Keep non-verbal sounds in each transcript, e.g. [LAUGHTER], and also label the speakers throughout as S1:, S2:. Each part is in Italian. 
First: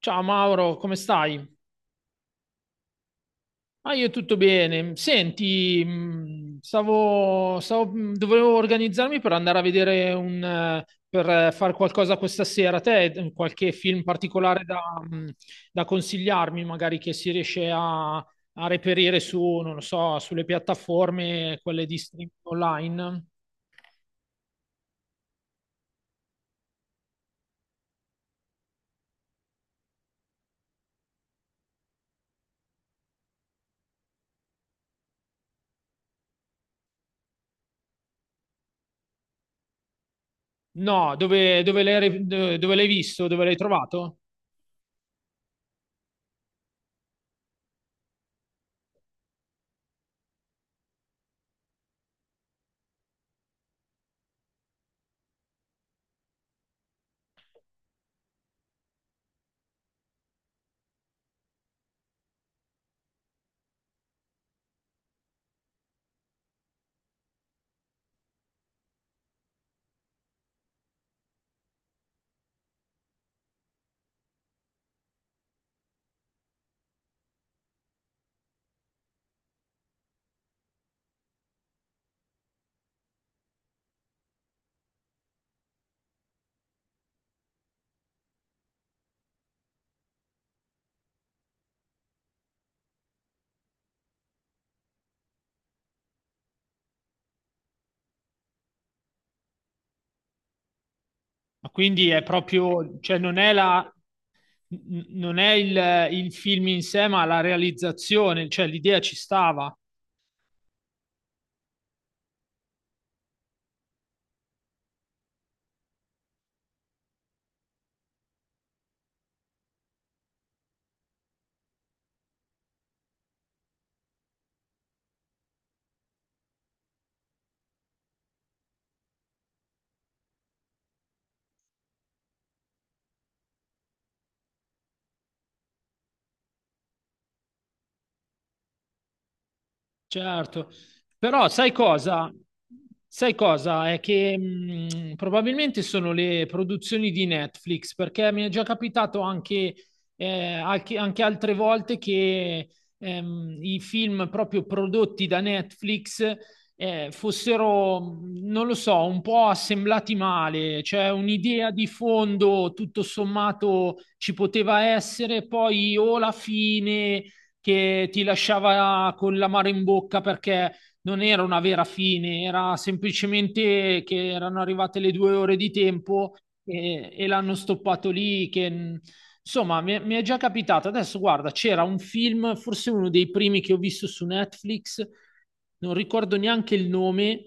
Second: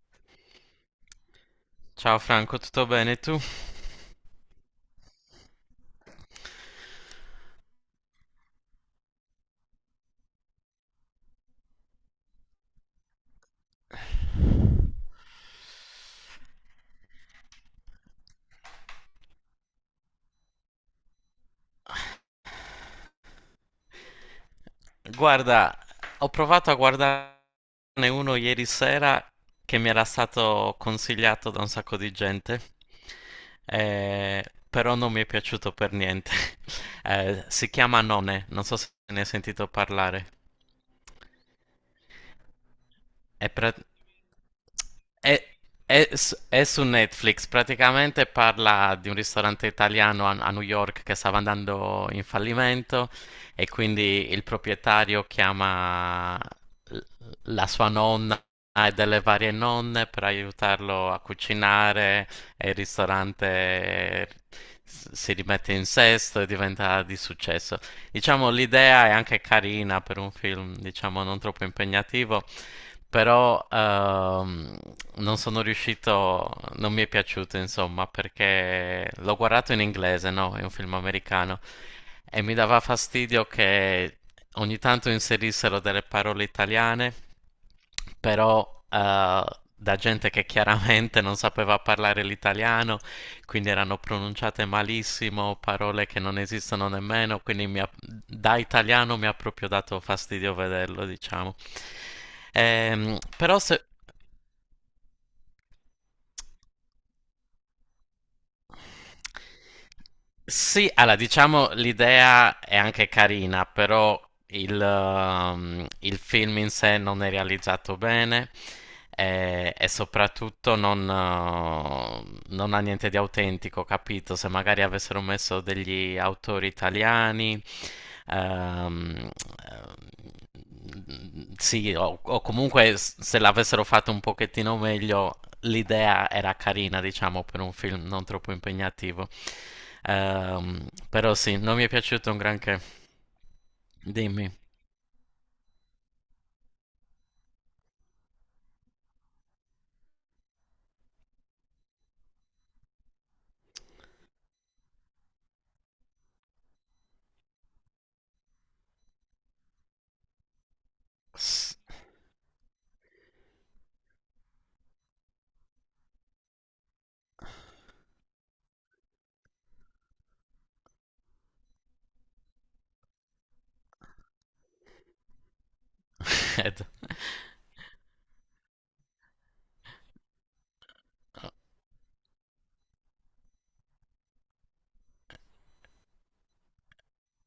S1: Ciao Mauro, come stai?
S2: Ciao Franco, tutto bene tu?
S1: Ah, io tutto bene. Senti, dovevo organizzarmi per andare a vedere per fare qualcosa questa sera. Te, qualche film particolare da, mh, da consigliarmi, magari che si riesce a reperire su, non lo so, sulle piattaforme, quelle di streaming online?
S2: Guarda, ho provato a guardarne uno ieri sera che mi era stato consigliato da un sacco di gente, eh, però non mi è piaciuto per niente. [LAUGHS] Si chiama None, non so se ne hai sentito parlare.
S1: No, dove l'hai visto? Dove
S2: È,
S1: l'hai
S2: pra-
S1: trovato?
S2: è- è su Netflix, praticamente parla di un ristorante italiano a New York che stava andando in fallimento. E quindi il proprietario chiama la sua nonna e delle varie nonne per aiutarlo a cucinare e il ristorante si rimette in sesto e diventa di successo. Diciamo l'idea è anche carina per un film, diciamo non troppo impegnativo, però non sono riuscito, non mi è piaciuto insomma perché l'ho guardato in inglese, no? È un film americano e mi dava fastidio che ogni tanto inserissero delle parole italiane, però eh, da gente che chiaramente non sapeva parlare l'italiano, quindi erano pronunciate malissimo, parole che non esistono nemmeno, quindi da italiano mi ha proprio dato fastidio vederlo, diciamo.
S1: Ma quindi è proprio, cioè non è
S2: Però se,
S1: non è il film in sé, ma la realizzazione, cioè l'idea ci stava.
S2: Sì, allora diciamo l'idea è anche carina, però il film in sé non è realizzato bene, soprattutto non ha niente di autentico, capito? Se magari avessero messo degli autori italiani, ehm, sì, o, o se l'avessero fatto un pochettino meglio, l'idea era carina, diciamo, per un film non troppo impegnativo.
S1: Certo,
S2: Però
S1: però
S2: sì,
S1: sai
S2: non mi è piaciuto
S1: cosa?
S2: un granché.
S1: Sai cosa? È che
S2: Dimmi.
S1: probabilmente sono le produzioni di Netflix, perché mi è già capitato anche, anche altre volte che i film proprio prodotti da Netflix fossero, non lo so, un po' assemblati male, cioè un'idea
S2: S-
S1: di fondo tutto sommato ci poteva essere, poi o la fine che ti lasciava con l'amaro in bocca perché non era una vera fine, era semplicemente che erano arrivate le 2 ore di tempo
S2: [LAUGHS] Ed,
S1: e l'hanno stoppato lì. Che, insomma, mi è già capitato. Adesso, guarda, c'era un film, forse uno dei primi che ho visto su Netflix, non ricordo neanche il nome,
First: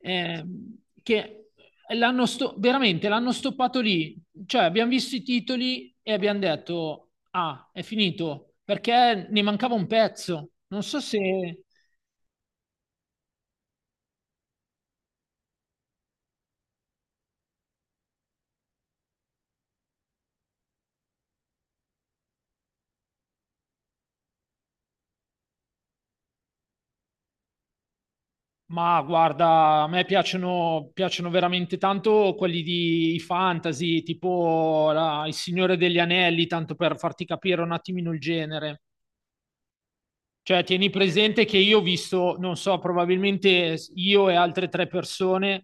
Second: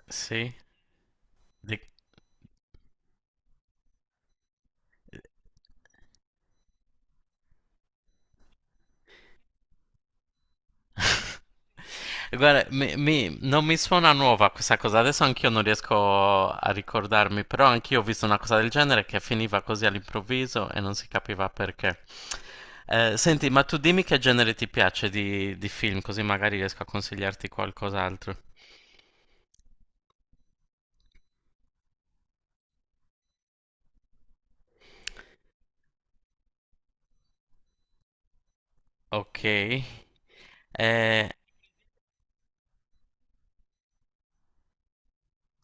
S1: eh,
S2: sì?
S1: che
S2: Di-
S1: veramente l'hanno stoppato lì. Cioè, abbiamo visto i titoli e abbiamo detto: ah, è finito perché ne mancava un pezzo. Non so se...
S2: [LAUGHS] Guarda, non mi suona nuova questa cosa, adesso anch'io non riesco a ricordarmi, però anch'io ho visto una cosa del genere che finiva così all'improvviso e non si capiva perché. Senti, ma tu dimmi che genere ti piace di film, così magari riesco a consigliarti qualcos'altro.
S1: Ma guarda, a me piacciono, piacciono veramente tanto quelli di fantasy, tipo Il Signore degli Anelli, tanto per farti capire un attimino il genere.
S2: Ok.
S1: Cioè, tieni
S2: Eh,
S1: presente che io ho visto, non so, probabilmente io e altre tre persone,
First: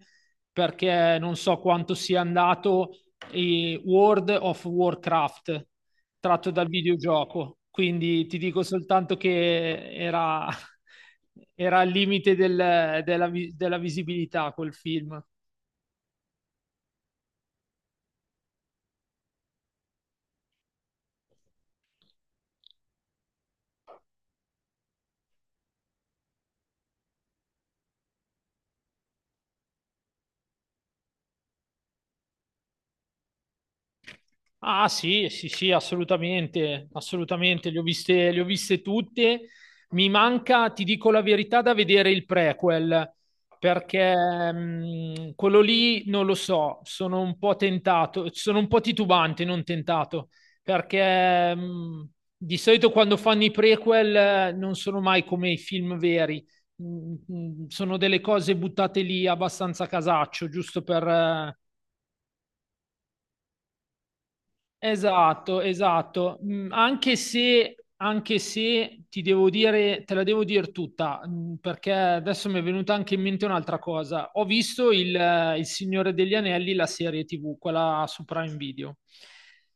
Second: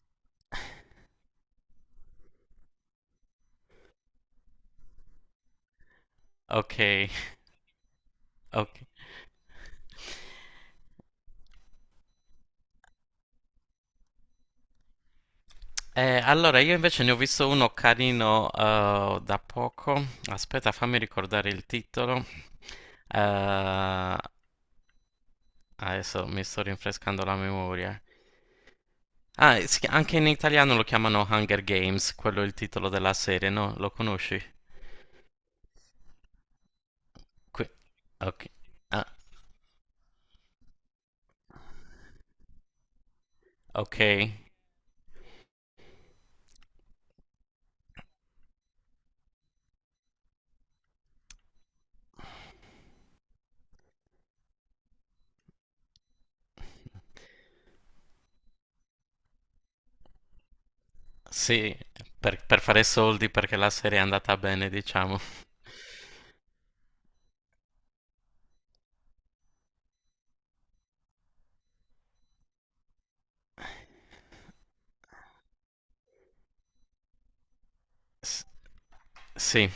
S1: perché non so quanto sia andato, World of Warcraft, tratto dal
S2: ok,
S1: videogioco. Quindi ti dico
S2: ok.
S1: soltanto che era, [LAUGHS] era al limite della visibilità quel film.
S2: Allora, io invece ne ho visto uno carino da poco. Aspetta, fammi ricordare il titolo. Eh, Adesso mi sto rinfrescando la memoria. Ah, anche in italiano lo chiamano Hunger Games, quello è il titolo della serie, no? Lo conosci?
S1: Ah sì, sì, sì, assolutamente, assolutamente,
S2: Que-
S1: le ho
S2: ok.
S1: viste
S2: Ah,
S1: tutte. Mi manca, ti dico la verità, da vedere il prequel,
S2: ok.
S1: perché quello lì non lo so, sono un po' tentato, sono un po' titubante, non tentato, perché di solito quando fanno i prequel non sono mai come i film veri. Sono delle cose buttate lì abbastanza a casaccio, giusto per...
S2: Sì, per fare soldi perché la serie è andata bene, diciamo.
S1: esatto, esatto. Mm, anche se, anche se ti devo dire, te la devo dire tutta, mm, perché adesso mi è venuta anche in mente un'altra cosa. Ho visto il Signore degli Anelli, la serie TV, quella su
S2: S-
S1: Prime Video.
S2: sì,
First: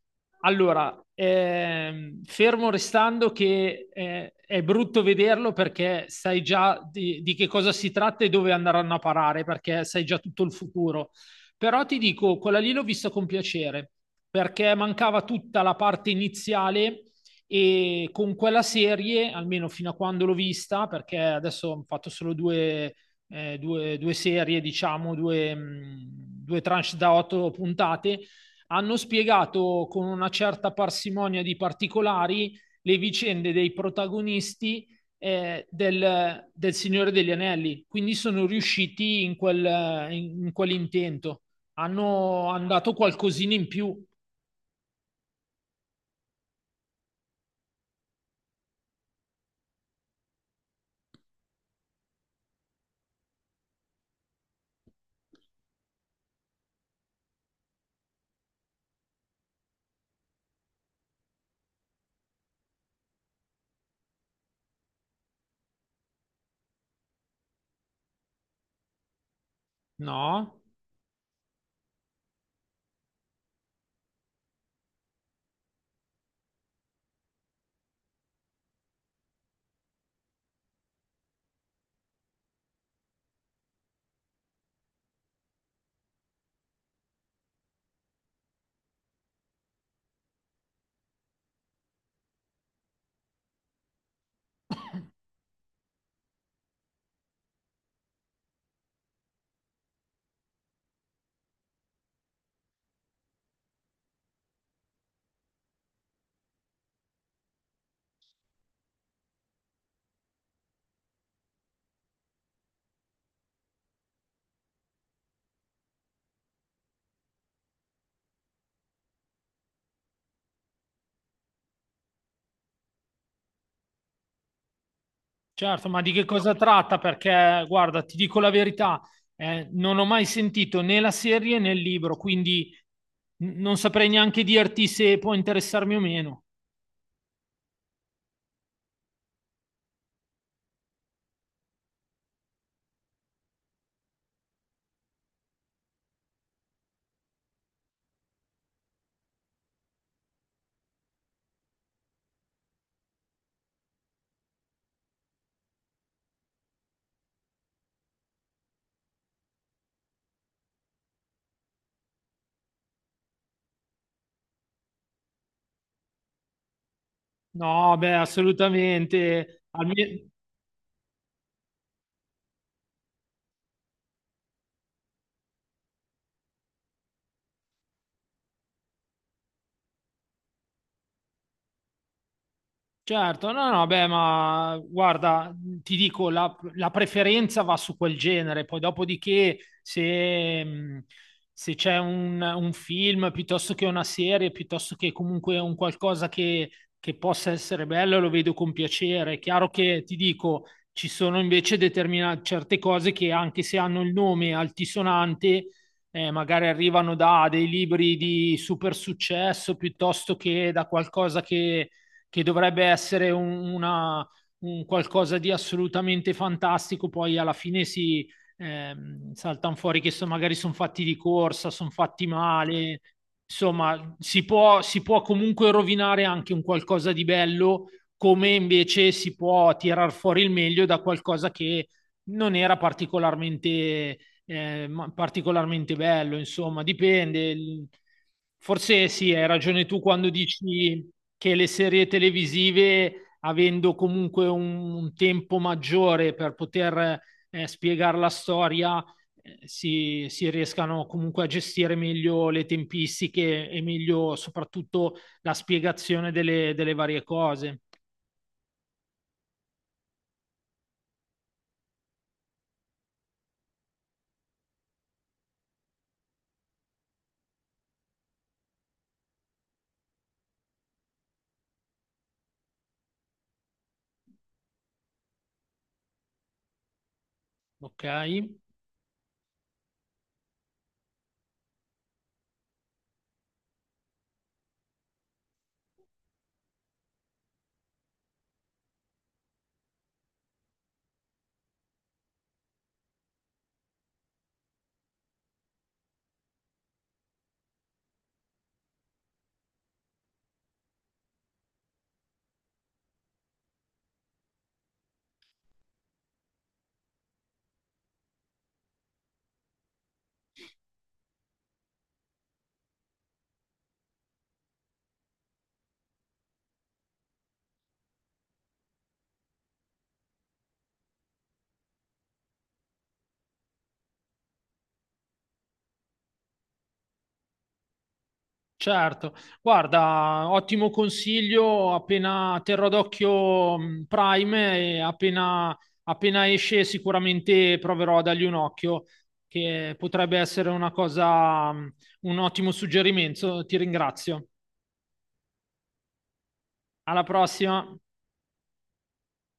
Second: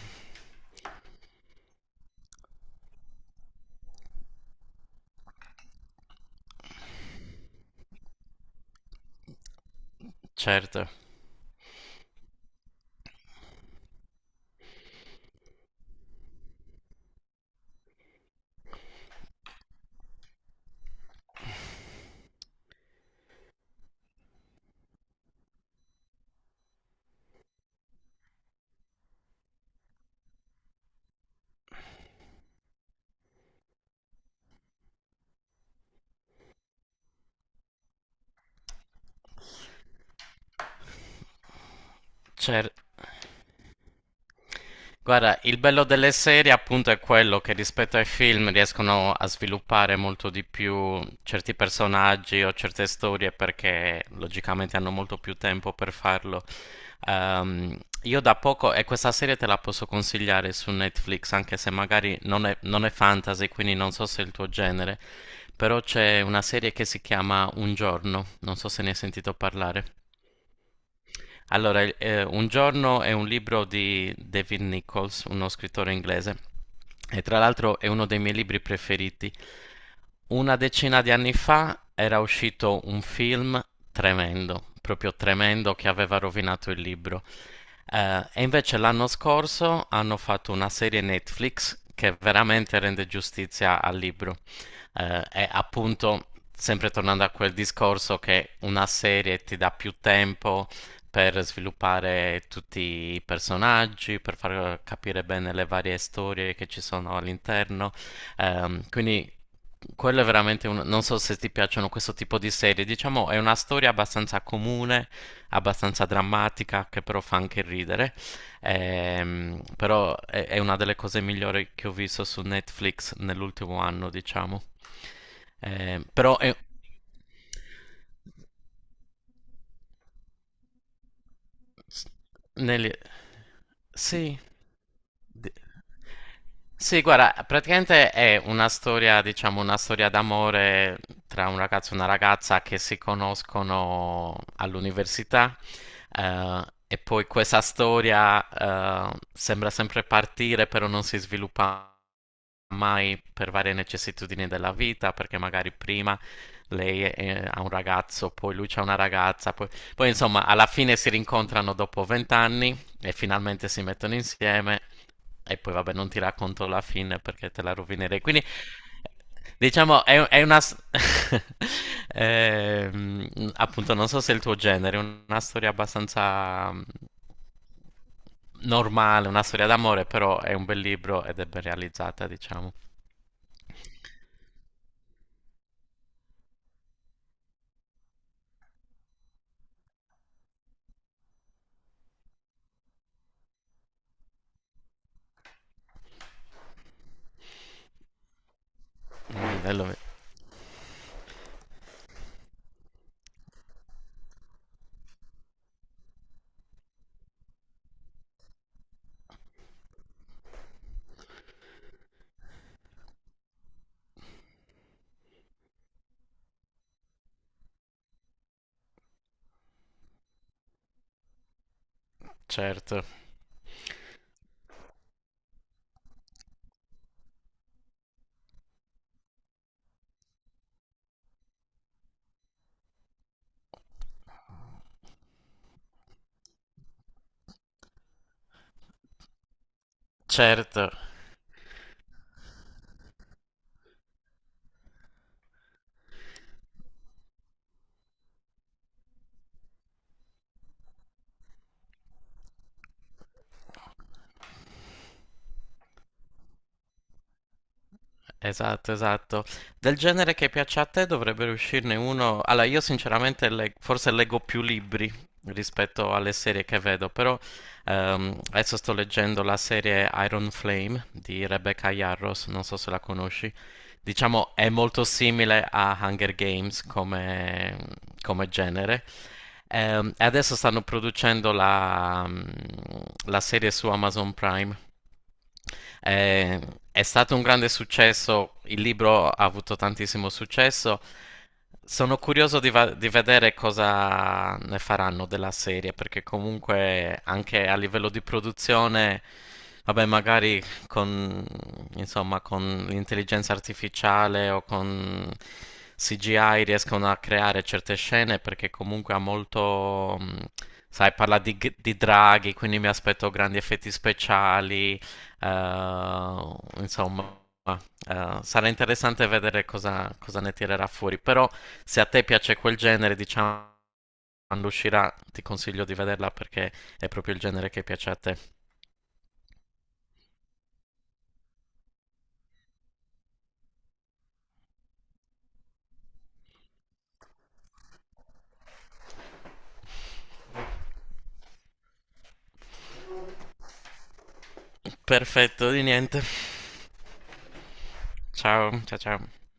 S1: Allora, fermo restando che è brutto vederlo perché sai già di che cosa si tratta e dove andranno a parare, perché sai già tutto il
S2: certo.
S1: futuro. Però ti dico, quella lì l'ho vista con piacere perché mancava tutta la parte iniziale e con quella serie, almeno fino a quando l'ho vista, perché adesso ho fatto solo due, due serie, diciamo, due, due tranche da 8 puntate, hanno spiegato con una certa parsimonia di particolari le vicende dei protagonisti del Signore degli Anelli, quindi sono riusciti in quell'intento, hanno, hanno dato qualcosina in più.
S2: Guarda, il bello delle serie appunto è quello che rispetto ai film riescono a sviluppare molto di più certi personaggi o certe storie perché logicamente hanno molto più tempo per farlo. Io da poco, e questa serie te la posso consigliare su Netflix, anche se magari non è fantasy, quindi non so se è il tuo genere, però c'è una serie che si chiama Un giorno, non so se ne hai sentito parlare.
S1: No,
S2: Allora, Un giorno è un libro di David Nichols, uno scrittore inglese, e tra l'altro è uno dei miei libri preferiti. Una decina di anni fa era uscito un film tremendo, proprio tremendo, che aveva rovinato il libro. Invece l'anno scorso hanno fatto una serie Netflix che veramente rende giustizia al libro. Appunto, sempre tornando a quel discorso che una serie ti dà più tempo per sviluppare tutti i personaggi, per far capire bene le varie storie che ci sono all'interno. Quindi quello è veramente un... Non so se ti piacciono questo tipo di serie, diciamo è una storia abbastanza comune, abbastanza drammatica, che però fa anche ridere. Però è una delle cose migliori che ho visto su Netflix nell'ultimo anno, diciamo.
S1: certo, ma
S2: Ehm,
S1: di che
S2: però
S1: cosa
S2: è...
S1: tratta? Perché, guarda, ti dico la verità, non ho mai sentito né la serie né il
S2: S-
S1: libro, quindi
S2: Nelly...
S1: non saprei
S2: Sì.
S1: neanche dirti se può
S2: Di-
S1: interessarmi o meno.
S2: Sì, guarda, praticamente è una storia, diciamo, una storia d'amore tra un ragazzo e una ragazza che si conoscono all'università. eh, e poi questa storia, sembra sempre partire, però non si sviluppa mai per varie necessitudini della vita, perché magari prima ha un ragazzo, poi lui c'ha una ragazza, poi... Poi insomma, alla fine si rincontrano dopo vent'anni e finalmente si mettono insieme. E poi vabbè, non ti racconto la fine perché te la
S1: No, beh,
S2: rovinerei. Quindi
S1: assolutamente.
S2: diciamo, è, [LAUGHS] Ehm, Appunto, non so se è il tuo genere, è una storia abbastanza normale, una storia d'amore, però è un bel libro ed è ben realizzata, diciamo.
S1: Certo, no, no, beh, ma guarda, ti dico, la preferenza va su quel genere, poi dopodiché se, se c'è un film piuttosto che una serie, piuttosto che comunque un qualcosa che possa essere bello, lo vedo con piacere. È
S2: Mm,
S1: chiaro
S2: bello-
S1: che ti dico, ci sono invece determinate certe cose che anche se hanno il nome altisonante, magari arrivano da dei libri di super successo piuttosto che da qualcosa che dovrebbe essere un qualcosa di assolutamente fantastico, poi alla fine si eh, saltano fuori che so, magari sono fatti di corsa, sono fatti male,
S2: Certo,
S1: insomma si può comunque rovinare anche un qualcosa di bello, come invece si può tirar fuori il meglio da qualcosa che non era particolarmente particolarmente bello, insomma, dipende. Forse sì, hai ragione tu quando
S2: certo.
S1: dici che le serie televisive, avendo comunque un tempo maggiore per poter spiegare la storia, si riescano comunque a gestire meglio le tempistiche e meglio soprattutto la spiegazione delle varie cose.
S2: Esatto, esatto. Del genere che piaccia a te dovrebbe uscirne uno. Allora, io sinceramente forse leggo più libri rispetto alle serie che vedo, però adesso sto leggendo la serie Iron Flame di Rebecca Yarros, non so se la conosci. Diciamo, è molto simile a Hunger Games come,
S1: Ok.
S2: come genere. E adesso stanno producendo la serie su Amazon Prime. Eh, è stato un grande successo, il libro ha avuto tantissimo successo. Sono curioso di vedere cosa ne faranno della serie, perché comunque anche a livello di produzione, vabbè, magari con, insomma, con l'intelligenza artificiale o con CGI riescono a creare certe scene, perché comunque ha molto, sai, parla di draghi, quindi mi aspetto grandi effetti speciali, insomma. Sarà interessante vedere cosa, cosa ne tirerà fuori, però se a te piace quel genere, diciamo, quando uscirà ti consiglio di vederla perché è proprio il genere che piace a te.
S1: Certo, guarda, ottimo consiglio, appena terrò d'occhio Prime e appena, appena esce sicuramente proverò a dargli un occhio, che potrebbe essere una cosa, un ottimo suggerimento. Ti ringrazio.
S2: Perfetto, di niente.
S1: Alla prossima.
S2: Ciao, ciao, ciao.